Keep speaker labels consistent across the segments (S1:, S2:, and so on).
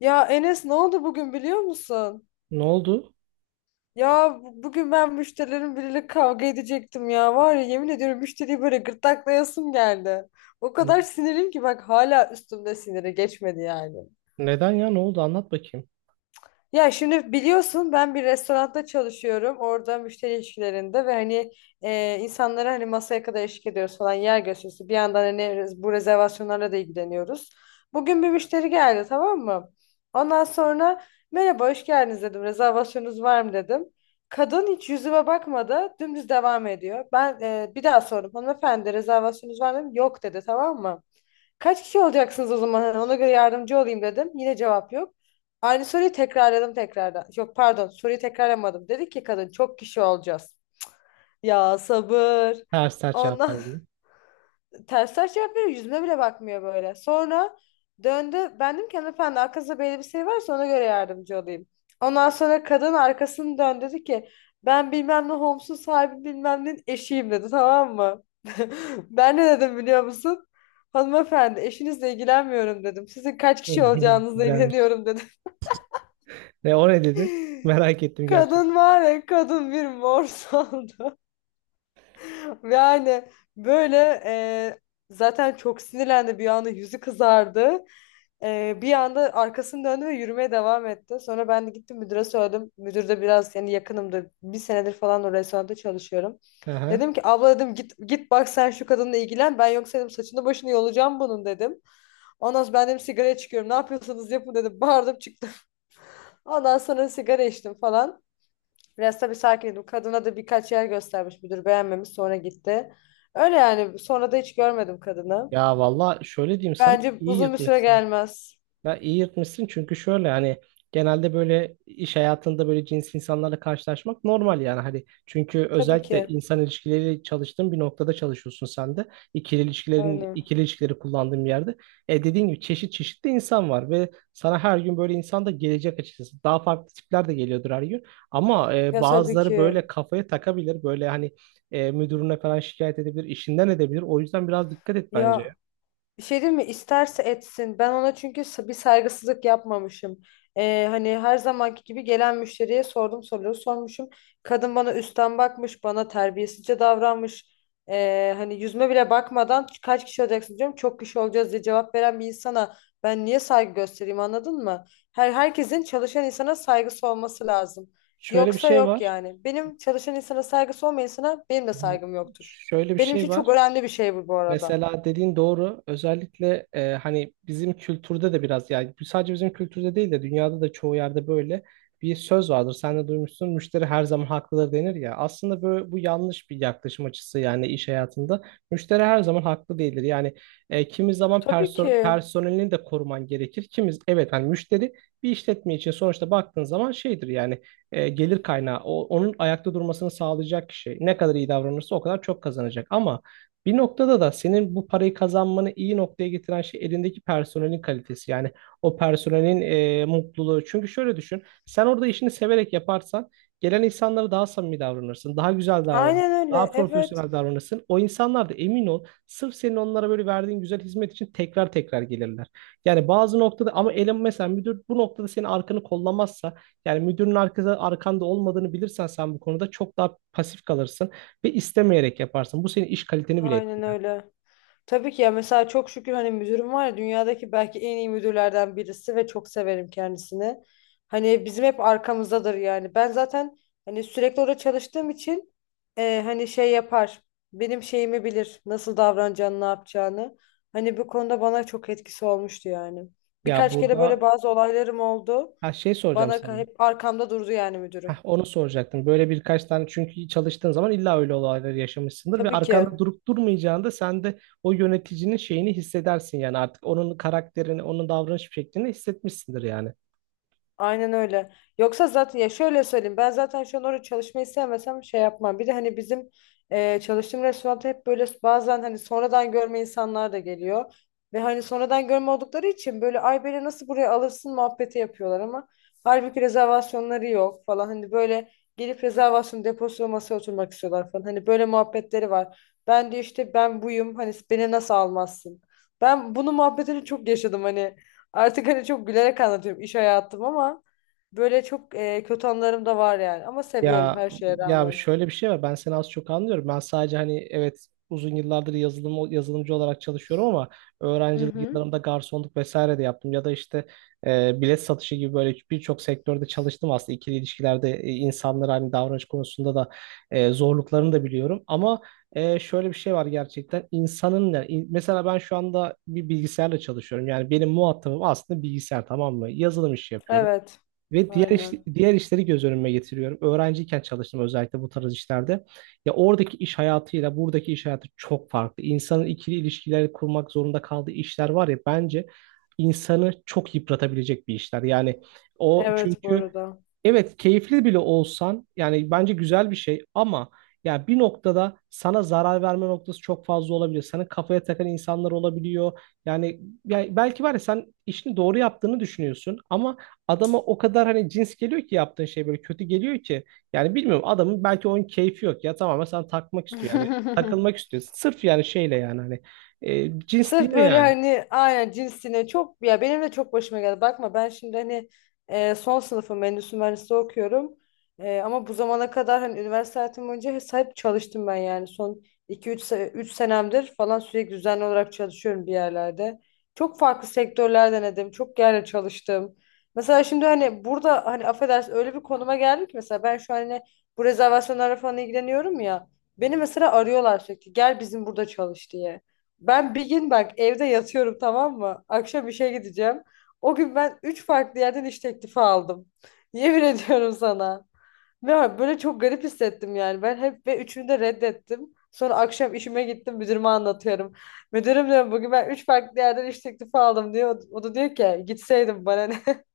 S1: Ya Enes ne oldu bugün biliyor musun?
S2: Ne oldu?
S1: Ya bu- bugün ben müşterilerin biriyle kavga edecektim ya. Var ya yemin ediyorum müşteriyi böyle gırtlaklayasım geldi. O kadar
S2: N-
S1: sinirim ki bak hala üstümde siniri geçmedi yani.
S2: Neden ya? Ne oldu? Anlat bakayım.
S1: Ya şimdi biliyorsun ben bir restoranda çalışıyorum. Orada müşteri ilişkilerinde ve hani insanlara hani masaya kadar eşlik ediyoruz falan yer gösterisi. Bir yandan hani bu rezervasyonlarla da ilgileniyoruz. Bugün bir müşteri geldi, tamam mı? Ondan sonra merhaba, hoş geldiniz dedim. Rezervasyonunuz var mı dedim. Kadın hiç yüzüme bakmadı. Dümdüz devam ediyor. Ben bir daha sordum. Hanımefendi, rezervasyonunuz var mı? Dedim. Yok dedi, tamam mı? Kaç kişi olacaksınız o zaman? Hani ona göre yardımcı olayım dedim. Yine cevap yok. Aynı soruyu tekrarladım tekrardan. Yok, pardon, soruyu tekrarlamadım. Dedi ki kadın çok kişi olacağız. Ya sabır.
S2: Ters ters cevaplar
S1: Ondan
S2: veriyor.
S1: ters taş yapıyor. Yüzüme bile bakmıyor böyle. Sonra döndü. Ben dedim ki hanımefendi, arkasında böyle bir şey varsa ona göre yardımcı olayım. Ondan sonra kadın arkasını döndü, dedi ki ben bilmem ne Homes'un sahibi bilmem ne eşiyim dedi, tamam mı? Ben ne dedim biliyor musun? Hanımefendi, eşinizle ilgilenmiyorum dedim. Sizin kaç kişi olacağınızla
S2: Güzelmiş.
S1: ilgileniyorum dedim.
S2: Ne o ne dedi? Merak ettim
S1: Kadın
S2: gerçekten.
S1: var ya, kadın bir mor saldı. Yani böyle e, zaten çok sinirlendi, bir anda yüzü kızardı. Bir anda arkasını döndü ve yürümeye devam etti. Sonra ben de gittim müdüre söyledim. Müdür de biraz yani yakınımdı. Bir senedir falan o restoranda çalışıyorum.
S2: Aha.
S1: Dedim ki abla, dedim, git git bak sen şu kadınla ilgilen. Ben yoksa dedim saçını başını yolacağım bunun dedim. Ondan sonra ben dedim sigaraya çıkıyorum. Ne yapıyorsanız yapın dedim. Bağırdım, çıktım. Ondan sonra sigara içtim falan. Biraz tabii sakin idim. Kadına da birkaç yer göstermiş müdür, beğenmemiş, sonra gitti. Öyle yani, sonra da hiç görmedim kadını.
S2: Ya valla şöyle diyeyim sana
S1: Bence
S2: iyi
S1: uzun bir süre
S2: yatmışsın.
S1: gelmez.
S2: Ya iyi yırtmışsın çünkü şöyle hani genelde böyle iş hayatında böyle cins insanlarla karşılaşmak normal yani hani çünkü
S1: Tabii
S2: özellikle
S1: ki.
S2: insan ilişkileri çalıştığın bir noktada çalışıyorsun sen de ikili ilişkilerin
S1: Aynen.
S2: ikili ilişkileri kullandığın bir yerde e dediğin gibi çeşit çeşitli insan var ve sana her gün böyle insan da gelecek açıkçası daha farklı tipler de geliyordur her gün ama
S1: Ya tabii
S2: bazıları
S1: ki.
S2: böyle kafaya takabilir böyle hani müdürüne falan şikayet edebilir işinden edebilir o yüzden biraz dikkat et bence.
S1: Ya, bir şey diyeyim mi? İsterse etsin. Ben ona çünkü bir saygısızlık yapmamışım. Hani her zamanki gibi gelen müşteriye sordum, soruları sormuşum. Kadın bana üstten bakmış, bana terbiyesizce davranmış. Hani yüzüme bile bakmadan kaç kişi olacaksın diyorum. Çok kişi olacağız diye cevap veren bir insana ben niye saygı göstereyim, anladın mı? Herkesin çalışan insana saygısı olması lazım.
S2: Şöyle bir
S1: Yoksa
S2: şey
S1: yok
S2: var.
S1: yani. Benim çalışan insana saygısı olmayan insana benim de
S2: Hı.
S1: saygım yoktur.
S2: Şöyle bir
S1: Benim
S2: şey
S1: için çok
S2: var.
S1: önemli bir şey bu arada.
S2: Mesela dediğin doğru. Özellikle hani bizim kültürde de biraz yani sadece bizim kültürde değil de dünyada da çoğu yerde böyle bir söz vardır. Sen de duymuşsun. Müşteri her zaman haklıdır denir ya. Aslında böyle, bu yanlış bir yaklaşım açısı yani iş hayatında. Müşteri her zaman haklı değildir. Yani kimi zaman
S1: Tabii ki.
S2: personelini de koruman gerekir. Kimiz evet hani müşteri bir işletme için sonuçta baktığın zaman şeydir yani gelir kaynağı. O, onun ayakta durmasını sağlayacak kişi. Ne kadar iyi davranırsa o kadar çok kazanacak. Ama bir noktada da senin bu parayı kazanmanı iyi noktaya getiren şey elindeki personelin kalitesi. Yani o personelin mutluluğu. Çünkü şöyle düşün, sen orada işini severek yaparsan gelen insanlara daha samimi davranırsın, daha güzel davranırsın,
S1: Aynen
S2: daha
S1: öyle. Evet.
S2: profesyonel davranırsın. O insanlar da emin ol, sırf senin onlara böyle verdiğin güzel hizmet için tekrar tekrar gelirler. Yani bazı noktada ama elin mesela müdür bu noktada senin arkanı kollamazsa, yani müdürün arkanda olmadığını bilirsen sen bu konuda çok daha pasif kalırsın ve istemeyerek yaparsın. Bu senin iş kaliteni bile
S1: Aynen
S2: etkiler.
S1: öyle. Tabii ki ya, mesela çok şükür hani müdürüm var ya, dünyadaki belki en iyi müdürlerden birisi ve çok severim kendisini. Hani bizim hep arkamızdadır yani. Ben zaten hani sürekli orada çalıştığım için hani şey yapar. Benim şeyimi bilir. Nasıl davranacağını, ne yapacağını. Hani bu konuda bana çok etkisi olmuştu yani.
S2: Ya
S1: Birkaç kere böyle
S2: burada
S1: bazı olaylarım oldu.
S2: ha, şey soracağım
S1: Bana
S2: sana.
S1: hep arkamda durdu yani
S2: Heh,
S1: müdürüm.
S2: onu soracaktım. Böyle birkaç tane çünkü çalıştığın zaman illa öyle olayları yaşamışsındır ve
S1: Tabii ki.
S2: arkanda durup durmayacağında sen de o yöneticinin şeyini hissedersin yani artık onun karakterini, onun davranış şeklini hissetmişsindir yani.
S1: Aynen öyle. Yoksa zaten ya şöyle söyleyeyim, ben zaten şu an orada çalışmayı sevmesem şey yapmam. Bir de hani bizim çalıştığım restoranda hep böyle bazen hani sonradan görme insanlar da geliyor. Ve hani sonradan görme oldukları için böyle ay beni nasıl buraya alırsın muhabbeti yapıyorlar ama halbuki rezervasyonları yok falan. Hani böyle gelip rezervasyon deposuyla masaya oturmak istiyorlar falan. Hani böyle muhabbetleri var. Ben de işte ben buyum hani, beni nasıl almazsın? Ben bunu muhabbetini çok yaşadım hani. Artık hani çok gülerek anlatıyorum iş hayatım ama böyle çok kötü anlarım da var yani. Ama seviyorum
S2: Ya
S1: her şeye
S2: ya
S1: rağmen.
S2: şöyle bir şey var. Ben seni az çok anlıyorum. Ben sadece hani evet uzun yıllardır yazılımcı olarak çalışıyorum ama
S1: Hı
S2: öğrencilik
S1: hı.
S2: yıllarımda garsonluk vesaire de yaptım ya da işte bilet satışı gibi böyle birçok sektörde çalıştım aslında. İkili ilişkilerde insanlara hani davranış konusunda da zorluklarını da biliyorum ama şöyle bir şey var gerçekten insanın yani mesela ben şu anda bir bilgisayarla çalışıyorum yani benim muhatabım aslında bilgisayar, tamam mı? Yazılım işi yapıyorum.
S1: Evet.
S2: Ve
S1: Aynen.
S2: diğer işleri göz önüme getiriyorum. Öğrenciyken çalıştım özellikle bu tarz işlerde. Ya oradaki iş hayatıyla buradaki iş hayatı çok farklı. İnsanın ikili ilişkileri kurmak zorunda kaldığı işler var ya bence insanı çok yıpratabilecek bir işler. Yani o
S1: Evet, bu
S2: çünkü
S1: arada.
S2: evet keyifli bile olsan yani bence güzel bir şey ama ya bir noktada sana zarar verme noktası çok fazla olabiliyor. Sana kafaya takan insanlar olabiliyor. Yani, ya belki var ya sen işini doğru yaptığını düşünüyorsun ama adama o kadar hani cins geliyor ki yaptığın şey böyle kötü geliyor ki. Yani bilmiyorum adamın belki onun keyfi yok ya tamamen sana takmak istiyor yani takılmak istiyor. Sırf yani şeyle yani hani cins değil
S1: Sırf böyle
S2: yani.
S1: hani aynen cinsine çok, ya benim de çok başıma geldi. Bakma, ben şimdi hani son sınıfım, endüstri mühendisliği okuyorum. E, ama bu zamana kadar hani üniversite hayatım boyunca hep çalıştım ben yani. Son 2-3 3 senemdir falan sürekli düzenli olarak çalışıyorum bir yerlerde. Çok farklı sektörler denedim. Çok yerle çalıştım. Mesela şimdi hani burada hani affedersin öyle bir konuma geldik ki mesela ben şu an hani bu rezervasyonlarla falan ilgileniyorum ya. Beni mesela arıyorlar sürekli gel bizim burada çalış diye. Ben bir gün bak evde yatıyorum, tamam mı? Akşam işe gideceğim. O gün ben üç farklı yerden iş teklifi aldım. Yemin ediyorum sana. Ve böyle çok garip hissettim yani. Ben hep ve üçünü de reddettim. Sonra akşam işime gittim, müdürüme anlatıyorum. Müdürüm diyor bugün ben üç farklı yerden iş teklifi aldım diyor. O da diyor ki gitseydim bana ne.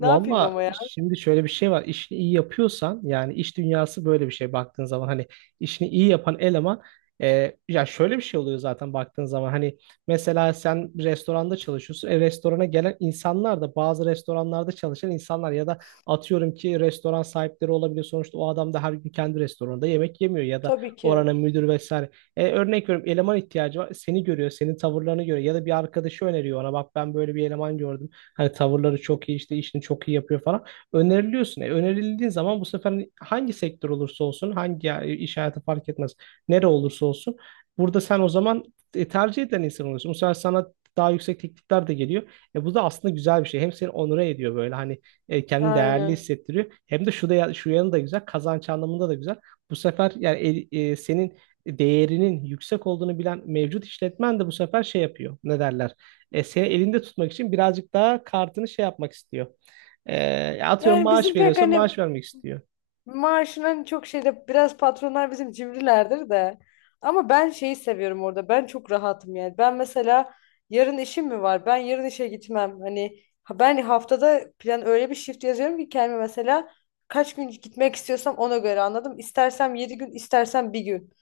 S1: Ne yapayım ama
S2: Valla
S1: ya.
S2: şimdi şöyle bir şey var. İşini iyi yapıyorsan yani iş dünyası böyle bir şey baktığın zaman hani işini iyi yapan eleman ya şöyle bir şey oluyor zaten baktığın zaman hani mesela sen restoranda çalışıyorsun. E, restorana gelen insanlar da bazı restoranlarda çalışan insanlar ya da atıyorum ki restoran sahipleri olabiliyor. Sonuçta o adam da her gün kendi restoranında yemek yemiyor ya da
S1: Tabii ki.
S2: oranın müdür vesaire. E, örnek veriyorum eleman ihtiyacı var. Seni görüyor, senin tavırlarını görüyor ya da bir arkadaşı öneriyor ona bak ben böyle bir eleman gördüm. Hani tavırları çok iyi işte işini çok iyi yapıyor falan. Öneriliyorsun. E, önerildiğin zaman bu sefer hangi sektör olursa olsun hangi iş hayatı fark etmez. Nere olursa olsun. Burada sen o zaman tercih eden insan oluyorsun. Bu sefer sana daha yüksek teklifler de geliyor. E, bu da aslında güzel bir şey. Hem seni onure ediyor böyle hani kendini değerli
S1: Aynen.
S2: hissettiriyor. Hem de şu yanı da güzel. Kazanç anlamında da güzel. Bu sefer yani senin değerinin yüksek olduğunu bilen mevcut işletmen de bu sefer şey yapıyor. Ne derler? E, seni elinde tutmak için birazcık daha kartını şey yapmak istiyor. E, atıyorum
S1: Yani
S2: maaş
S1: bizim pek
S2: veriyorsa
S1: hani
S2: maaş vermek istiyor.
S1: maaşının çok şeyde, biraz patronlar bizim cimrilerdir de. Ama ben şeyi seviyorum orada. Ben çok rahatım yani. Ben mesela yarın işim mi var? Ben yarın işe gitmem. Hani ben haftada plan öyle bir shift yazıyorum ki kendime, mesela kaç gün gitmek istiyorsam ona göre, anladım. İstersem 7 gün, istersem bir gün.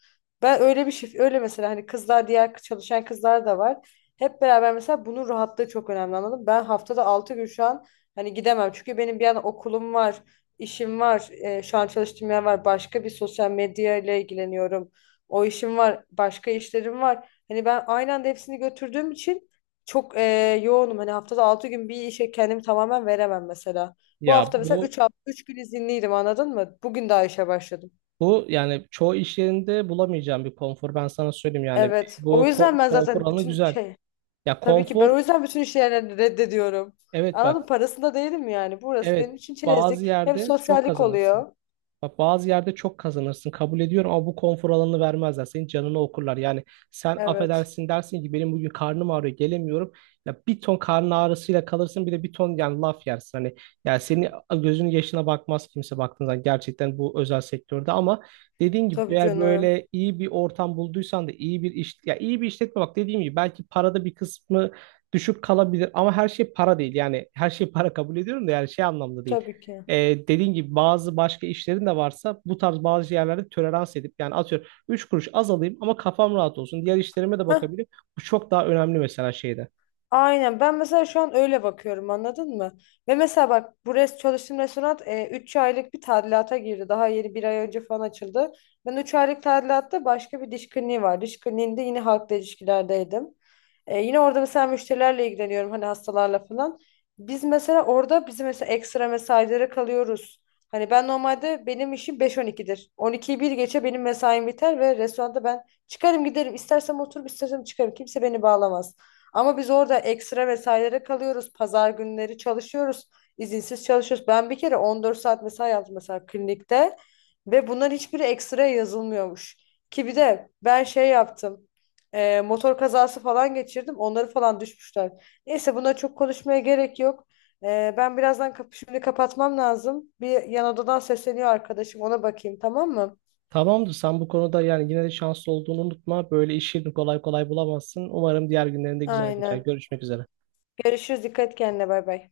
S1: Ben öyle bir shift öyle mesela hani kızlar, diğer çalışan kızlar da var. Hep beraber mesela bunun rahatlığı çok önemli, anladım. Ben haftada 6 gün şu an hani gidemem. Çünkü benim bir yana okulum var. İşim var. Şu an çalıştığım yer var. Başka bir sosyal medya ile ilgileniyorum. O işim var. Başka işlerim var. Hani ben aynı anda hepsini götürdüğüm için çok yoğunum. Hani haftada 6 gün bir işe kendimi tamamen veremem mesela. Bu
S2: Ya
S1: hafta mesela
S2: bu
S1: 3 hafta, 3 gün izinliydim, anladın mı? Bugün daha işe başladım.
S2: bu yani çoğu iş yerinde bulamayacağım bir konfor. Ben sana söyleyeyim yani
S1: Evet.
S2: bu
S1: O yüzden ben
S2: konfor
S1: zaten
S2: alanı
S1: bütün
S2: güzel.
S1: şey,
S2: Ya
S1: tabii ki ben
S2: konfor
S1: o yüzden bütün işlerini reddediyorum.
S2: evet bak
S1: Anladın, parasında değilim yani. Burası
S2: evet
S1: benim için
S2: bazı
S1: çerezlik. Hem
S2: yerde çok
S1: sosyallik
S2: kazanırsın.
S1: oluyor.
S2: Bak bazı yerde çok kazanırsın, kabul ediyorum ama bu konfor alanını vermezler. Senin canını okurlar. Yani sen
S1: Evet.
S2: affedersin dersin ki benim bugün karnım ağrıyor gelemiyorum. Ya bir ton karın ağrısıyla kalırsın bir de bir ton yani laf yersin. Hani yani senin gözünün yaşına bakmaz kimse baktığında gerçekten bu özel sektörde ama dediğin gibi
S1: Tabii
S2: eğer
S1: canım.
S2: böyle iyi bir ortam bulduysan da iyi bir iş ya iyi bir işletme, bak dediğim gibi belki parada bir kısmı düşük kalabilir ama her şey para değil. Yani her şey para kabul ediyorum da yani şey anlamda değil.
S1: Tabii ki.
S2: E, dediğin gibi bazı başka işlerin de varsa bu tarz bazı yerlerde tolerans edip yani atıyorum 3 kuruş az alayım ama kafam rahat olsun. Diğer işlerime de
S1: Heh,
S2: bakabilirim. Bu çok daha önemli mesela şeyde.
S1: aynen. Ben mesela şu an öyle bakıyorum, anladın mı? Ve mesela bak bu çalıştığım restoran 3 aylık bir tadilata girdi. Daha yeni 1 ay önce falan açıldı. Ben 3 aylık tadilatta başka bir diş kliniği var. Diş kliniğinde yine halkla ilişkilerdeydim. E, yine orada mesela müşterilerle ilgileniyorum hani hastalarla falan. Biz mesela orada bizim mesela ekstra mesailere kalıyoruz. Hani ben normalde benim işim 5 On 12'yi bir geçe benim mesaim biter ve restoranda ben çıkarım giderim. İstersem oturup istersem çıkarım. Kimse beni bağlamaz. Ama biz orada ekstra vesairelere kalıyoruz. Pazar günleri çalışıyoruz. İzinsiz çalışıyoruz. Ben bir kere 14 saat mesai yaptım mesela klinikte ve bunların hiçbiri ekstra yazılmıyormuş. Ki bir de ben şey yaptım. Motor kazası falan geçirdim. Onları falan düşmüşler. Neyse, buna çok konuşmaya gerek yok. Ben birazdan kapı şimdi kapatmam lazım. Bir yan odadan sesleniyor arkadaşım. Ona bakayım, tamam mı?
S2: Tamamdır, sen bu konuda yani yine de şanslı olduğunu unutma. Böyle işini kolay kolay bulamazsın. Umarım diğer günlerinde güzel geçer.
S1: Aynen.
S2: Görüşmek üzere.
S1: Görüşürüz. Dikkat et kendine. Bay bay.